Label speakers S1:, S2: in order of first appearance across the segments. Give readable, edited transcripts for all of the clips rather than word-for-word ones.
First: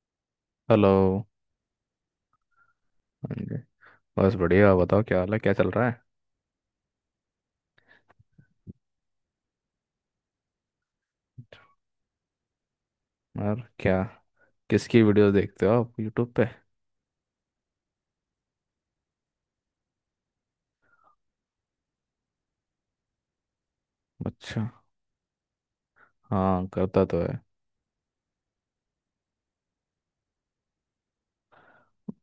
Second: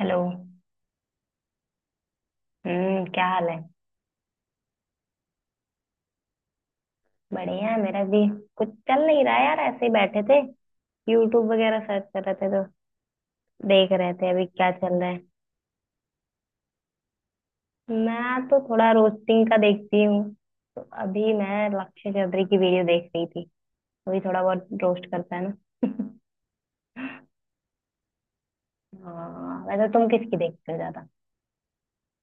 S1: Hello.
S2: Hello.
S1: हम्म, क्या
S2: हाँ
S1: हाल
S2: जी,
S1: है?
S2: बस बढ़िया, बताओ क्या हाल है, क्या चल रहा
S1: बढ़िया है मेरा भी। कुछ चल नहीं रहा यार, ऐसे ही बैठे थे। यूट्यूब वगैरह सर्च कर रहे थे, तो
S2: है, और
S1: देख
S2: क्या।
S1: रहे थे अभी क्या चल
S2: किसकी
S1: रहा है।
S2: वीडियोस देखते हो आप यूट्यूब पे?
S1: मैं तो थोड़ा रोस्टिंग का देखती हूँ, तो अभी मैं लक्ष्य चौधरी की वीडियो देख रही थी। वही थोड़ा बहुत
S2: अच्छा,
S1: रोस्ट करता है ना।
S2: हाँ करता तो है।
S1: हाँ, वैसे तुम किसकी देखते हो ज्यादा?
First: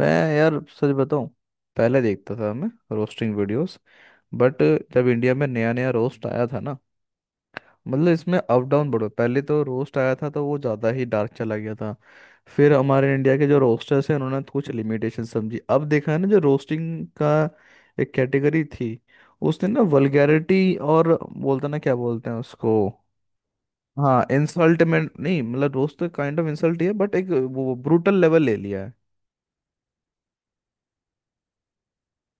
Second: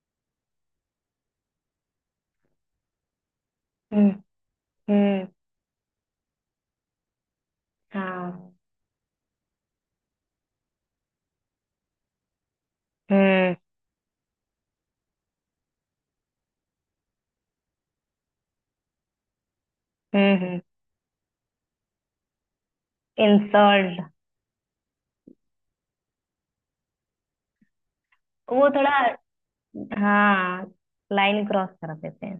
S2: मैं, यार सच बताऊं, पहले देखता था मैं रोस्टिंग वीडियोस।
S1: हम्म।
S2: बट जब
S1: हम्म।
S2: इंडिया में नया नया रोस्ट आया था ना, मतलब इसमें
S1: हाँ।
S2: अप डाउन बढ़ो, पहले तो रोस्ट आया था तो वो ज़्यादा ही डार्क चला गया था। फिर हमारे इंडिया के
S1: हम्म।
S2: जो रोस्टर्स हैं उन्होंने कुछ लिमिटेशन समझी, अब देखा है ना जो रोस्टिंग का एक कैटेगरी थी, उसने ना
S1: हम्म। हम्म।
S2: वल्गैरिटी, और बोलते ना क्या बोलते हैं उसको।
S1: इंसल्ट।
S2: हाँ, इंसल्ट में नहीं, मतलब रोस्ट तो काइंड ऑफ इंसल्ट ही है बट एक, वो ब्रूटल लेवल ले
S1: वो
S2: लिया है।
S1: थोड़ा, हाँ, लाइन क्रॉस कर देते हैं।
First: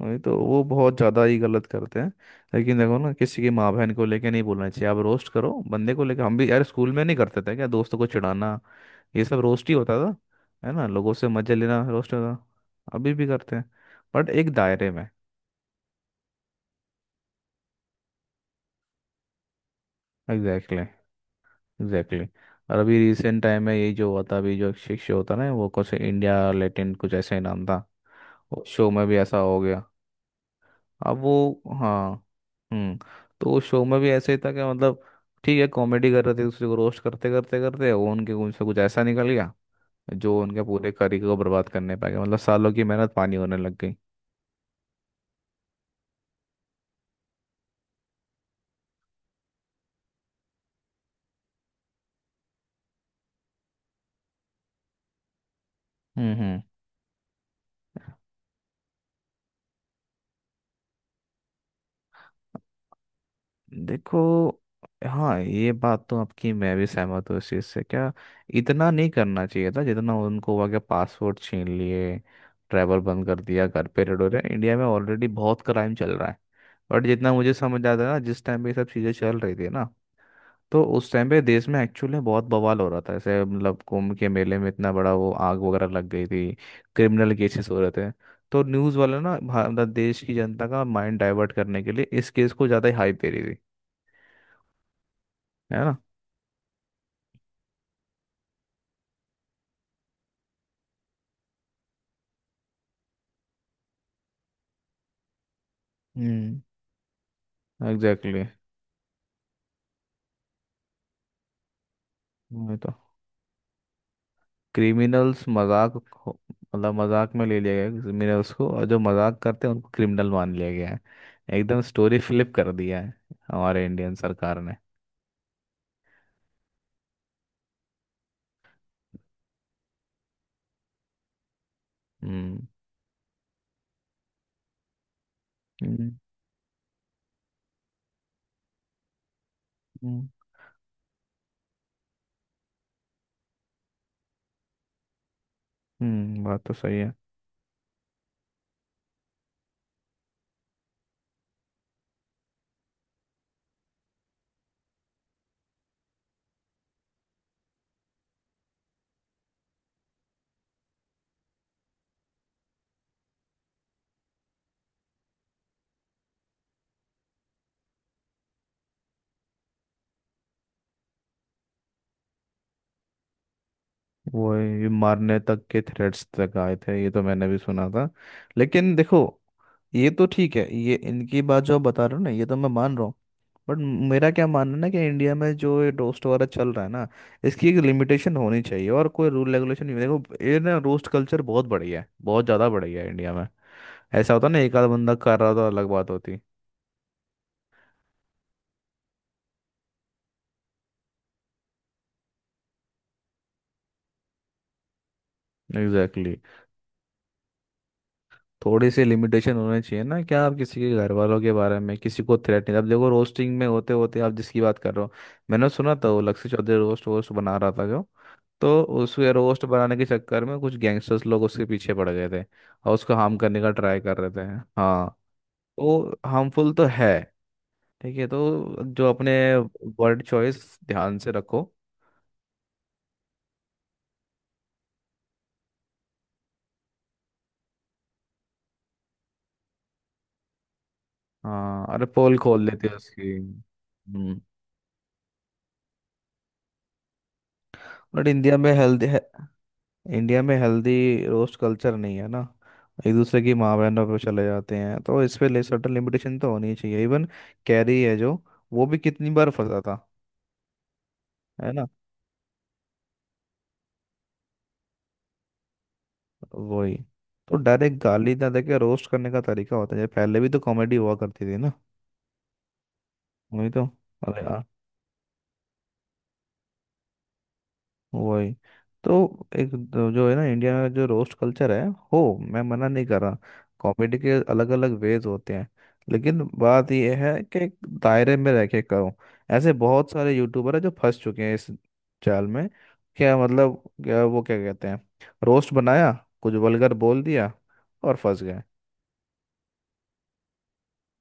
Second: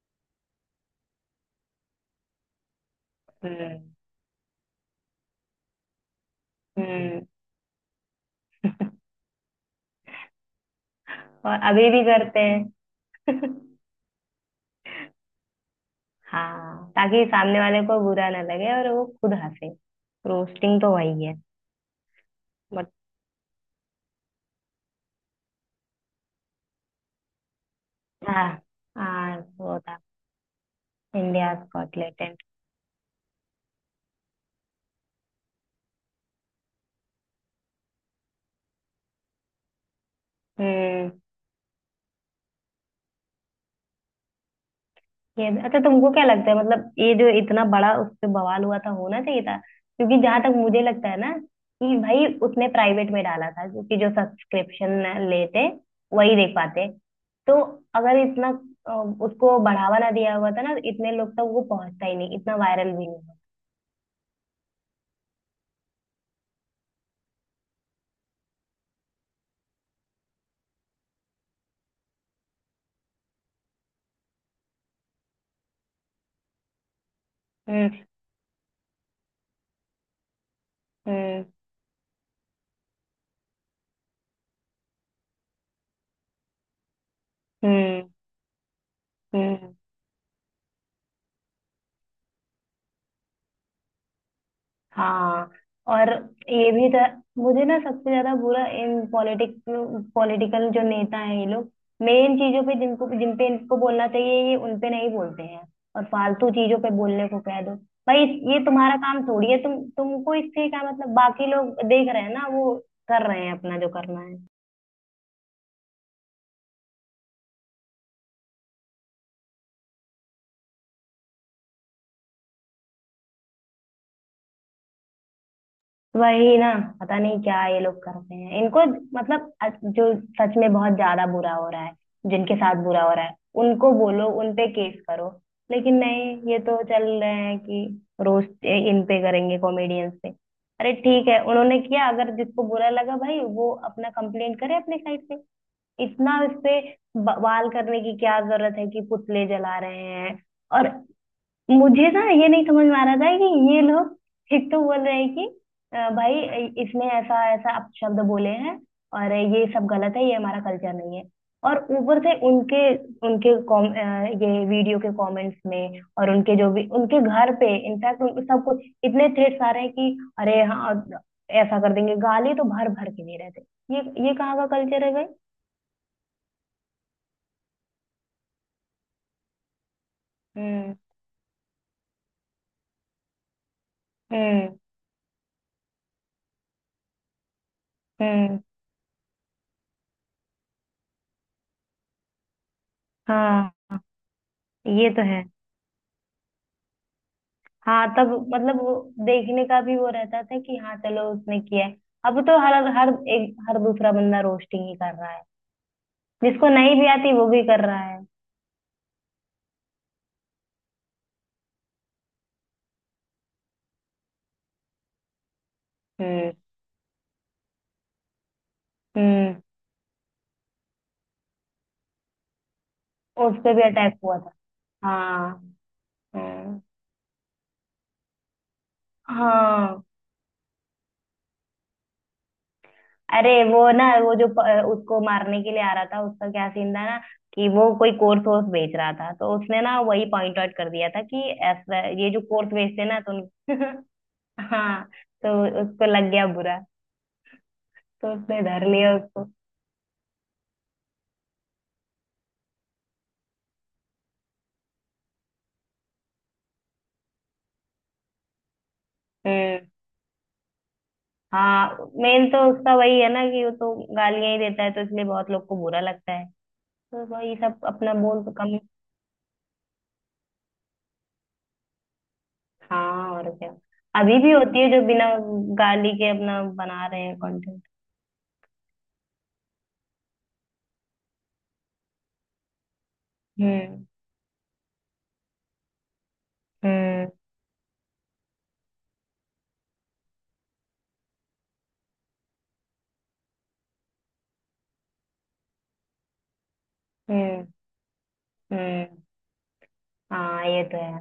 S2: वही तो, वो बहुत ज़्यादा ही गलत करते हैं। लेकिन देखो ना, किसी की माँ बहन
S1: हम्म।
S2: को लेके नहीं बोलना चाहिए, आप रोस्ट करो बंदे को लेके। हम भी यार स्कूल में नहीं
S1: हम्म।
S2: करते थे क्या दोस्तों को चिढ़ाना, ये सब रोस्ट ही होता था। है ना, लोगों से मजे
S1: और
S2: लेना
S1: अभी भी
S2: रोस्ट होता।
S1: करते
S2: अभी भी करते
S1: हैं।
S2: हैं, बट एक दायरे में।
S1: हाँ, ताकि सामने वाले को बुरा ना लगे और वो खुद हंसे।
S2: एग्जैक्टली
S1: रोस्टिंग तो वही है।
S2: एग्जैक्टली। और
S1: बट
S2: अभी रिसेंट टाइम में ये जो हुआ था, अभी जो एक शिक्षक होता ना, वो कुछ इंडिया लेटेंट कुछ ऐसे ही नाम था,
S1: हाँ।
S2: वो शो में भी ऐसा
S1: हाँ,
S2: हो
S1: वो
S2: गया।
S1: था।
S2: अब
S1: इंडिया
S2: वो
S1: स्कॉट
S2: हाँ,
S1: लेटेंट।
S2: हम्म, तो उस शो में भी ऐसे ही था कि मतलब, ठीक है कॉमेडी कर रहे थे, एक दूसरे को रोस्ट करते करते करते वो उनके उनसे कुछ ऐसा निकल गया जो उनके पूरे
S1: हम्म।
S2: करियर को बर्बाद करने पाएगा, मतलब सालों की मेहनत पानी होने लग गई।
S1: ये अच्छा, तुमको क्या लगता है, मतलब ये जो इतना बड़ा उस पे बवाल हुआ था, होना चाहिए था? क्योंकि जहां तक मुझे लगता है ना, कि भाई उसने प्राइवेट में डाला था, क्योंकि जो सब्सक्रिप्शन लेते वही देख
S2: हम्म।
S1: पाते। तो अगर इतना अ, उसको बढ़ावा ना दिया हुआ था, ना इतने लोग तक वो पहुंचता ही नहीं, इतना वायरल भी नहीं होता।
S2: देखो, हाँ, ये बात तो आपकी मैं भी सहमत हूँ इस चीज़ से, क्या इतना नहीं करना चाहिए था जितना उनको हुआ, कि पासपोर्ट छीन लिए, ट्रैवल बंद कर दिया, घर पे रेड हो रहे हैं। इंडिया में ऑलरेडी बहुत क्राइम चल रहा है, बट जितना मुझे समझ
S1: हम्म।
S2: आता है ना, जिस टाइम पे ये सब चीज़ें चल रही थी ना, तो उस टाइम पे
S1: हम्म।
S2: देश में एक्चुअली में बहुत बवाल हो रहा था ऐसे, मतलब कुंभ के मेले में इतना बड़ा वो आग वगैरह लग गई थी, क्रिमिनल केसेस हो रहे
S1: हम्म।
S2: थे। तो न्यूज़ वाले ना, भारत
S1: हम्म।
S2: मतलब देश की जनता का माइंड डाइवर्ट करने के लिए इस केस को ज़्यादा ही हाइप दे रही थी,
S1: हाँ,
S2: है ना।
S1: और ये भी था। मुझे ना सबसे ज्यादा बुरा इन पॉलिटिकल जो नेता हैं, ये लोग मेन चीजों पे, जिनको जिन पे इनको बोलना चाहिए, ये उन पे नहीं बोलते हैं। और फालतू
S2: हम्म,
S1: चीजों पे बोलने को कह दो। भाई
S2: एग्जैक्टली exactly।
S1: ये तुम्हारा काम थोड़ी है, तुमको इससे क्या मतलब? बाकी लोग देख रहे हैं ना, वो
S2: वही तो,
S1: कर रहे हैं अपना जो करना है।
S2: क्रिमिनल्स मजाक, मतलब मजाक में ले लिया गया क्रिमिनल्स को, और जो मजाक करते हैं उनको क्रिमिनल मान लिया गया है। एकदम स्टोरी फ्लिप कर दिया है हमारे इंडियन सरकार ने।
S1: वही ना। पता नहीं क्या ये लोग करते हैं, इनको मतलब जो सच में बहुत ज्यादा बुरा हो रहा है, जिनके
S2: हम्म
S1: साथ बुरा हो रहा है, उनको बोलो, उन पे केस करो। लेकिन
S2: हम्म,
S1: नहीं, ये तो चल रहे हैं कि रोज इन पे करेंगे, कॉमेडियंस
S2: हम्म।
S1: पे। अरे ठीक है, उन्होंने किया, अगर जिसको बुरा लगा भाई वो अपना कंप्लेंट करे अपने साइड से। इतना
S2: हम्म,
S1: इस
S2: बात तो
S1: पे
S2: सही है।
S1: बवाल करने की क्या जरूरत है कि पुतले जला रहे हैं? और मुझे ना ये नहीं समझ में आ रहा था कि ये लोग एक तो बोल रहे हैं कि भाई इसने ऐसा ऐसा अपशब्द बोले हैं और ये सब गलत है, ये हमारा कल्चर नहीं है। और ऊपर से उनके उनके ये वीडियो के कमेंट्स में और उनके जो भी उनके घर पे, इनफैक्ट सब कुछ इतने थ्रेट्स आ रहे हैं कि अरे हाँ ऐसा कर देंगे, गाली तो भर भर के दे रहे थे। ये ये
S2: वो
S1: कहाँ का
S2: ये
S1: कल्चर है भाई?
S2: मारने तक के थ्रेट्स तक आए थे ये तो मैंने भी सुना था, लेकिन देखो, ये तो ठीक है, ये
S1: हम्म।
S2: इनकी बात जो आप बता रहे हो ना ये तो मैं मान रहा हूँ। बट मेरा क्या मानना
S1: हम्म।
S2: है ना, कि इंडिया में जो ये रोस्ट वगैरह चल रहा है ना, इसकी एक लिमिटेशन
S1: हम्म।
S2: होनी चाहिए, और कोई रूल रेगुलेशन नहीं। देखो ये ना, रोस्ट कल्चर बहुत बढ़िया है, बहुत ज़्यादा बढ़िया है इंडिया में।
S1: हाँ
S2: ऐसा होता ना एक आध
S1: ये
S2: बंदा
S1: तो
S2: कर
S1: है।
S2: रहा था अलग बात होती।
S1: हाँ तब मतलब वो देखने का भी वो रहता था कि हाँ चलो उसने किया है। अब तो हर हर एक हर दूसरा बंदा रोस्टिंग ही कर रहा है,
S2: एग्जैक्टली।
S1: जिसको नहीं भी आती वो भी कर रहा है।
S2: थोड़ी सी लिमिटेशन होनी चाहिए ना, क्या आप किसी के घर वालों के बारे में किसी को थ्रेट नहीं, अब देखो रोस्टिंग में होते होते आप जिसकी बात कर रहे हो, मैंने सुना था वो लक्ष्य
S1: हम्म।
S2: चौधरी रोस्ट वोस्ट बना रहा था जो, तो उसके
S1: हम्म।
S2: रोस्ट बनाने के चक्कर में कुछ गैंगस्टर्स लोग उसके पीछे पड़ गए थे और उसको हार्म
S1: उस
S2: करने का
S1: पे भी
S2: ट्राई कर
S1: अटैक
S2: रहे
S1: हुआ
S2: थे।
S1: था।
S2: हाँ,
S1: हाँ।
S2: तो हार्मफुल
S1: हम्म।
S2: तो है। ठीक है तो जो अपने
S1: हाँ।
S2: वर्ड चॉइस ध्यान से रखो।
S1: अरे वो ना, वो जो उसको मारने के लिए आ रहा था, उसका क्या सीन था ना, कि वो कोई कोर्स वोर्स बेच रहा था, तो उसने ना वही पॉइंट आउट कर दिया था कि
S2: हाँ अरे,
S1: ऐसा ये
S2: पोल
S1: जो
S2: खोल
S1: कोर्स
S2: लेते हैं
S1: बेचते हैं ना तो
S2: उसकी।
S1: उन,
S2: हम्म।
S1: हाँ, तो उसको लग गया बुरा,
S2: बट
S1: तो
S2: इंडिया
S1: उसने
S2: में
S1: धर
S2: हेल्थ,
S1: लिया उसको।
S2: इंडिया में हेल्दी रोस्ट कल्चर नहीं है ना, एक दूसरे की माँ बहनों पे चले जाते हैं, तो इस पे ले सर्टन लिमिटेशन तो होनी चाहिए। इवन कैरी है जो, वो भी कितनी बार फंसा
S1: हम्म।
S2: था, है ना।
S1: हाँ, मेन तो उसका वही है ना कि वो तो गालियां ही देता है, तो इसलिए बहुत लोग को बुरा लगता है।
S2: वही
S1: तो वही
S2: तो,
S1: सब
S2: डायरेक्ट
S1: अपना
S2: गाली
S1: बोल
S2: ना
S1: तो
S2: देके
S1: कम।
S2: रोस्ट करने का तरीका होता है, पहले भी तो कॉमेडी हुआ करती थी ना।
S1: हाँ और क्या।
S2: वही तो,
S1: अभी
S2: अरे,
S1: भी होती है जो बिना गाली के अपना बना रहे हैं कंटेंट।
S2: वही तो, जो है ना इंडिया में जो रोस्ट कल्चर है हो, मैं मना नहीं कर रहा।
S1: हम्म।
S2: कॉमेडी के अलग अलग वेज होते हैं, लेकिन बात यह
S1: हम्म।
S2: है कि एक दायरे में रह के करो। ऐसे बहुत सारे यूट्यूबर हैं जो फंस चुके हैं इस जाल में। क्या मतलब क्या वो क्या कहते हैं, रोस्ट बनाया, कुछ वल्गर बोल दिया,
S1: हम्म।
S2: और फंस गए।
S1: हम्म। हाँ ये तो है।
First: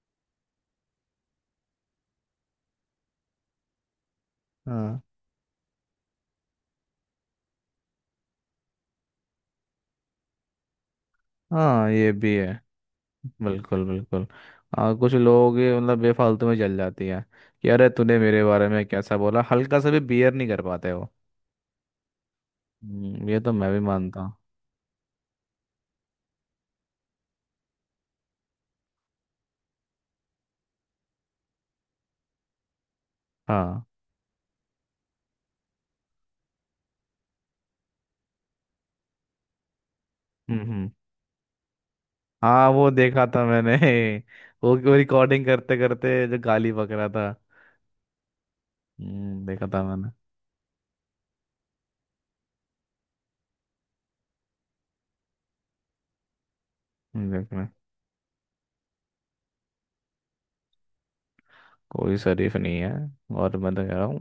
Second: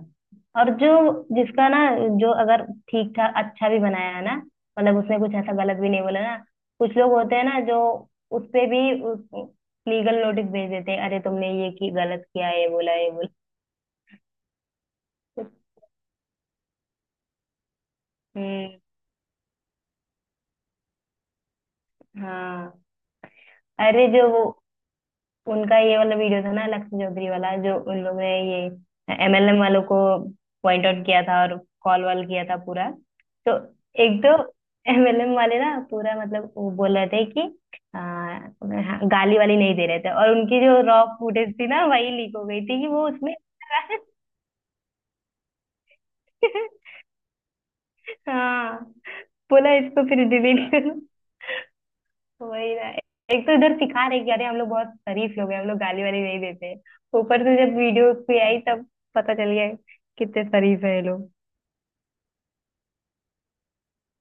S1: और जो, जिसका ना, जो अगर ठीक ठाक अच्छा भी बनाया है ना, मतलब
S2: हाँ
S1: उसने कुछ ऐसा गलत भी नहीं बोला ना, कुछ लोग होते हैं ना जो उस पे भी लीगल नोटिस भेज देते हैं, अरे तुमने ये
S2: हाँ,
S1: की
S2: ये
S1: गलत
S2: भी है,
S1: किया, ये बोला, ये बोला।
S2: बिल्कुल बिल्कुल। कुछ लोग ये मतलब बेफालतू में जल जाती हैं, कि अरे तूने मेरे बारे
S1: हम्म।
S2: में कैसा बोला, हल्का सा भी बियर नहीं कर पाते वो।
S1: हाँ।
S2: ये तो मैं भी
S1: अरे
S2: मानता
S1: जो
S2: हूँ।
S1: वो उनका ये वाला वीडियो था ना, लक्ष्य चौधरी वाला, जो उन लोग ने ये एमएलएम वालों को पॉइंट आउट किया था और कॉल वॉल किया था पूरा। तो
S2: हाँ,
S1: एक तो एमएलएम वाले ना पूरा मतलब वो बोल रहे थे कि हाँ, गाली वाली नहीं दे रहे थे, और उनकी जो
S2: हम्म,
S1: रॉ फुटेज थी ना वही लीक हो गई
S2: हाँ
S1: थी कि
S2: वो
S1: वो
S2: देखा
S1: उसमें
S2: था मैंने। वो रिकॉर्डिंग करते करते जो गाली बक रहा था,
S1: हाँ,
S2: हम्म, देखा
S1: बोला
S2: था
S1: इसको
S2: मैंने।
S1: फिर डिलीट करो। वही ना, एक तो इधर सिखा रहे कि अरे हम लोग बहुत शरीफ लोग हैं, हम लोग गाली वाली नहीं देते, ऊपर से
S2: देखा।
S1: जब वीडियो पे आई तब पता चल गया कितने शरीफ है ये लोग।
S2: कोई शरीफ नहीं है, और मैं तो कह रहा हूँ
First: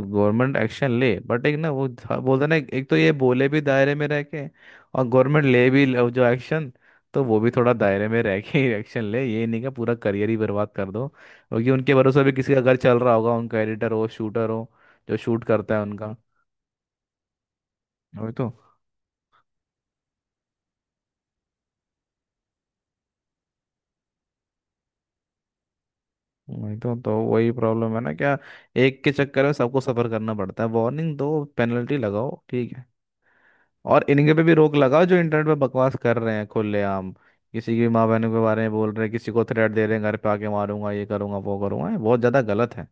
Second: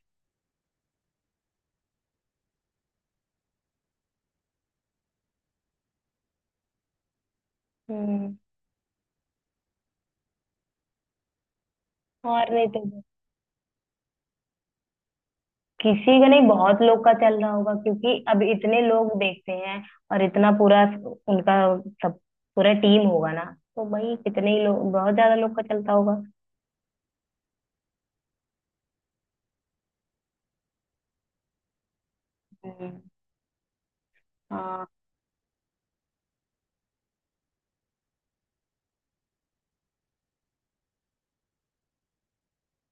S2: गवर्नमेंट एक्शन ले, बट एक ना बोलते ना, एक एक तो ये बोले भी दायरे में रह के, और गवर्नमेंट ले भी लो जो एक्शन तो वो भी थोड़ा दायरे में
S1: हम्म।
S2: रह के ही एक्शन ले। ये नहीं कि पूरा करियर ही बर्बाद कर दो, क्योंकि उनके भरोसे भी
S1: और
S2: किसी का
S1: नहीं
S2: घर
S1: तो
S2: चल
S1: क्या।
S2: रहा होगा, उनका एडिटर हो, शूटर हो, जो शूट करता है उनका।
S1: किसी का नहीं, बहुत लोग का चल रहा होगा, क्योंकि
S2: वही
S1: अब
S2: तो,
S1: इतने लोग देखते हैं और इतना पूरा उनका सब, पूरा टीम होगा ना, तो भाई कितने ही लोग, बहुत ज्यादा लोग का चलता होगा।
S2: वही तो वही प्रॉब्लम है ना क्या, एक के चक्कर में सबको सफर करना पड़ता है। वार्निंग दो, पेनल्टी लगाओ, ठीक है, और इनके पे भी रोक
S1: हम्म।
S2: लगाओ जो इंटरनेट पे बकवास कर रहे हैं खुलेआम, किसी की माँ बहनों के बारे में बोल रहे हैं, किसी को थ्रेट दे रहे हैं, घर पे आके मारूंगा, ये करूंगा, वो करूंगा, ये बहुत ज्यादा गलत है।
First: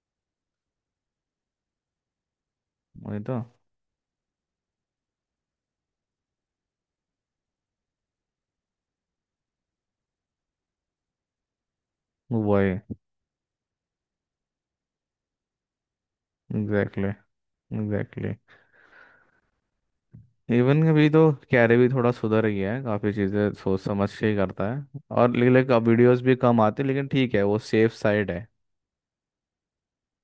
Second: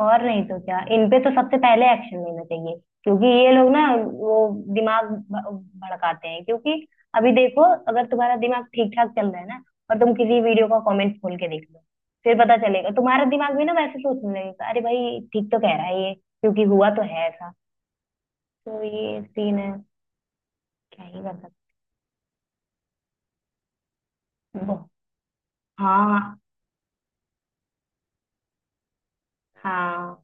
S1: और नहीं तो क्या, इन पे तो सबसे पहले एक्शन लेना चाहिए,
S2: वही
S1: क्योंकि
S2: तो,
S1: ये लोग ना वो दिमाग भड़काते हैं, क्योंकि अभी देखो, अगर तुम्हारा दिमाग ठीक ठाक चल रहा है ना, और तुम किसी वीडियो का कमेंट खोल के देख लो, फिर पता
S2: वही,
S1: चलेगा तुम्हारा दिमाग भी ना वैसे सोचने लगेगा, अरे भाई ठीक तो कह रहा है ये, क्योंकि हुआ तो
S2: एग्जैक्टली
S1: है ऐसा।
S2: एग्जैक्टली।
S1: तो ये सीन है।
S2: इवन
S1: क्या
S2: अभी तो
S1: ही कर सकते
S2: कैरे भी थोड़ा सुधर गया है, काफ़ी चीज़ें सोच समझ के ही
S1: हैं।
S2: करता है, और लेकिन अब वीडियोस भी
S1: हाँ।
S2: कम आते हैं, लेकिन ठीक है वो सेफ साइड है।
S1: हाँ।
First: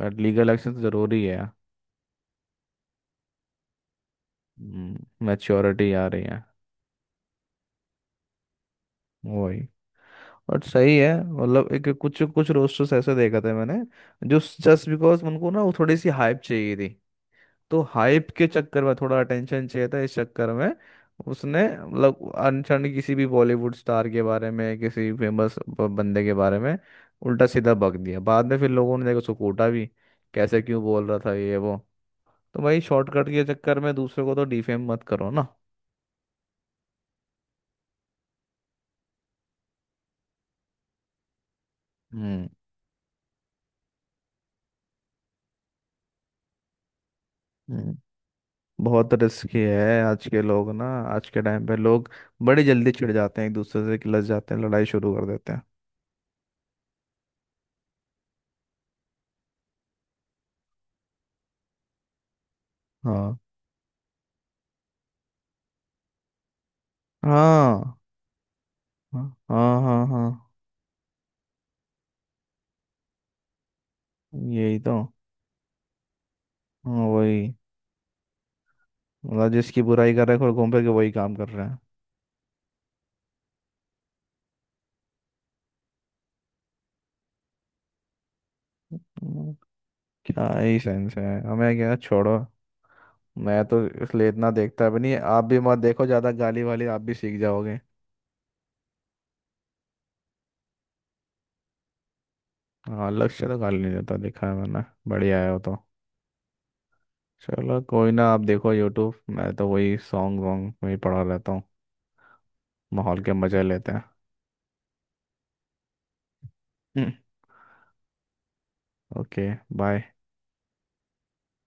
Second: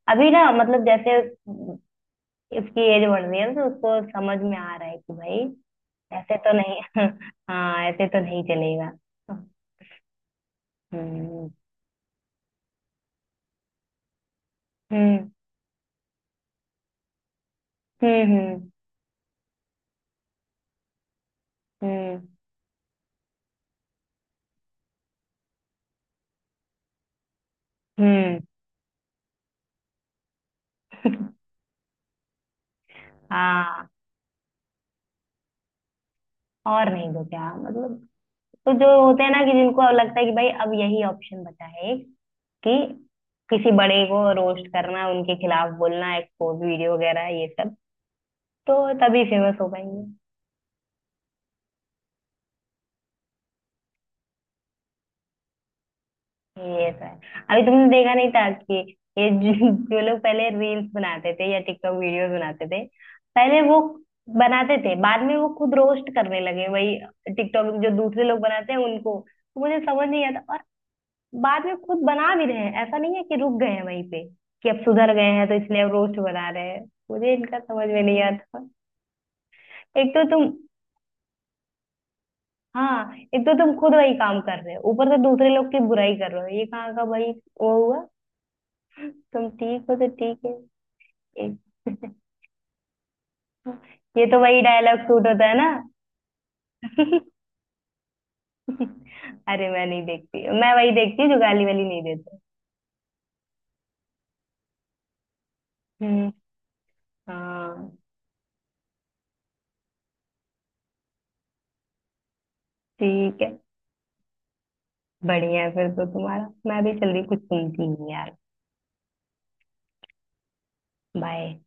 S2: बट
S1: अभी
S2: लीगल
S1: ना
S2: एक्शन तो
S1: मतलब जैसे
S2: ज़रूरी है।
S1: इसकी एज बढ़ रही है, तो उसको समझ में आ रहा है कि भाई
S2: मैच्योरिटी आ रही
S1: ऐसे
S2: है।
S1: तो नहीं, हाँ ऐसे तो नहीं चलेगा।
S2: वही, बट सही है
S1: हम्म।
S2: मतलब, एक कुछ कुछ रोस्टर्स ऐसे देखा था मैंने जो, जस्ट बिकॉज
S1: हम्म।
S2: उनको ना वो थोड़ी सी हाइप चाहिए थी, तो हाइप के
S1: हम्म।
S2: चक्कर में थोड़ा अटेंशन चाहिए था, इस चक्कर में उसने
S1: हम्म।
S2: मतलब अनशन किसी भी बॉलीवुड स्टार के बारे में, किसी फेमस बंदे के बारे में उल्टा सीधा बक दिया,
S1: हम्म।
S2: बाद में फिर लोगों ने देखा उसको कूटा भी, कैसे क्यों बोल रहा था ये वो। तो भाई शॉर्टकट के चक्कर
S1: हाँ
S2: में दूसरे को तो डिफेम मत करो ना।
S1: और नहीं तो क्या मतलब। तो जो होते हैं ना कि जिनको अब लगता है कि भाई अब यही ऑप्शन बचा है एक, कि किसी बड़े को रोस्ट करना, उनके खिलाफ बोलना, एक्सपोज वीडियो वगैरह, ये सब,
S2: हम्म,
S1: तो
S2: बहुत
S1: तभी
S2: रिस्की
S1: फेमस हो
S2: है।
S1: पाएंगे।
S2: आज के लोग ना, आज के टाइम पे लोग बड़ी जल्दी चिढ़ जाते हैं एक दूसरे से, किलस जाते हैं, लड़ाई शुरू कर देते हैं।
S1: ये तो है। अभी तुमने देखा नहीं था कि ये जो जो लोग पहले रील्स बनाते थे या टिकटॉक वीडियोस बनाते थे,
S2: हाँ
S1: पहले वो बनाते थे, बाद में वो खुद रोस्ट करने लगे, वही टिकटॉक जो
S2: हाँ
S1: दूसरे लोग बनाते हैं उनको।
S2: हाँ,
S1: तो
S2: हाँ
S1: मुझे
S2: हाँ
S1: समझ नहीं
S2: हाँ,
S1: आता, और बाद में खुद बना भी रहे हैं, ऐसा नहीं है कि रुक गए हैं वहीं पे कि
S2: यही
S1: अब
S2: तो।
S1: सुधर गए हैं तो इसलिए अब रोस्ट बना रहे हैं।
S2: हाँ
S1: मुझे
S2: वही,
S1: इनका समझ में नहीं आता।
S2: मतलब जिसकी
S1: एक
S2: बुराई
S1: तो
S2: कर रहे हैं
S1: तुम
S2: और घूम फिर के वही काम कर रहे हैं।
S1: हाँ, एक तो तुम खुद वही काम कर रहे हो, ऊपर से दूसरे लोग की बुराई कर रहे हो, ये कहाँ का भाई वो हुआ। तुम
S2: हम्म,
S1: ठीक हो तो ठीक
S2: क्या
S1: है।
S2: ही सेंस है, हमें क्या,
S1: एक
S2: छोड़ो। मैं तो
S1: ये
S2: इसलिए
S1: तो
S2: इतना
S1: वही
S2: देखता
S1: डायलॉग
S2: भी नहीं,
S1: सूट
S2: आप
S1: होता है
S2: भी
S1: ना।
S2: मत देखो ज़्यादा, गाली वाली आप भी सीख जाओगे।
S1: अरे मैं नहीं देखती, मैं वही देखती हूँ जो गाली वाली नहीं देते।
S2: हाँ लक्ष्य तो गाली नहीं देता, देखा है मैंने, बढ़िया है वो तो।
S1: हम्म।
S2: चलो
S1: हाँ
S2: कोई ना, आप देखो यूट्यूब, मैं तो वही सॉन्ग वॉन्ग में ही पड़ा रहता हूँ, माहौल के
S1: ठीक है।
S2: मजे लेते
S1: बढ़िया है फिर तो तुम्हारा। मैं भी चल
S2: हैं।
S1: रही हूँ, कुछ सुनती हूँ यार।
S2: Okay, bye.
S1: बाय।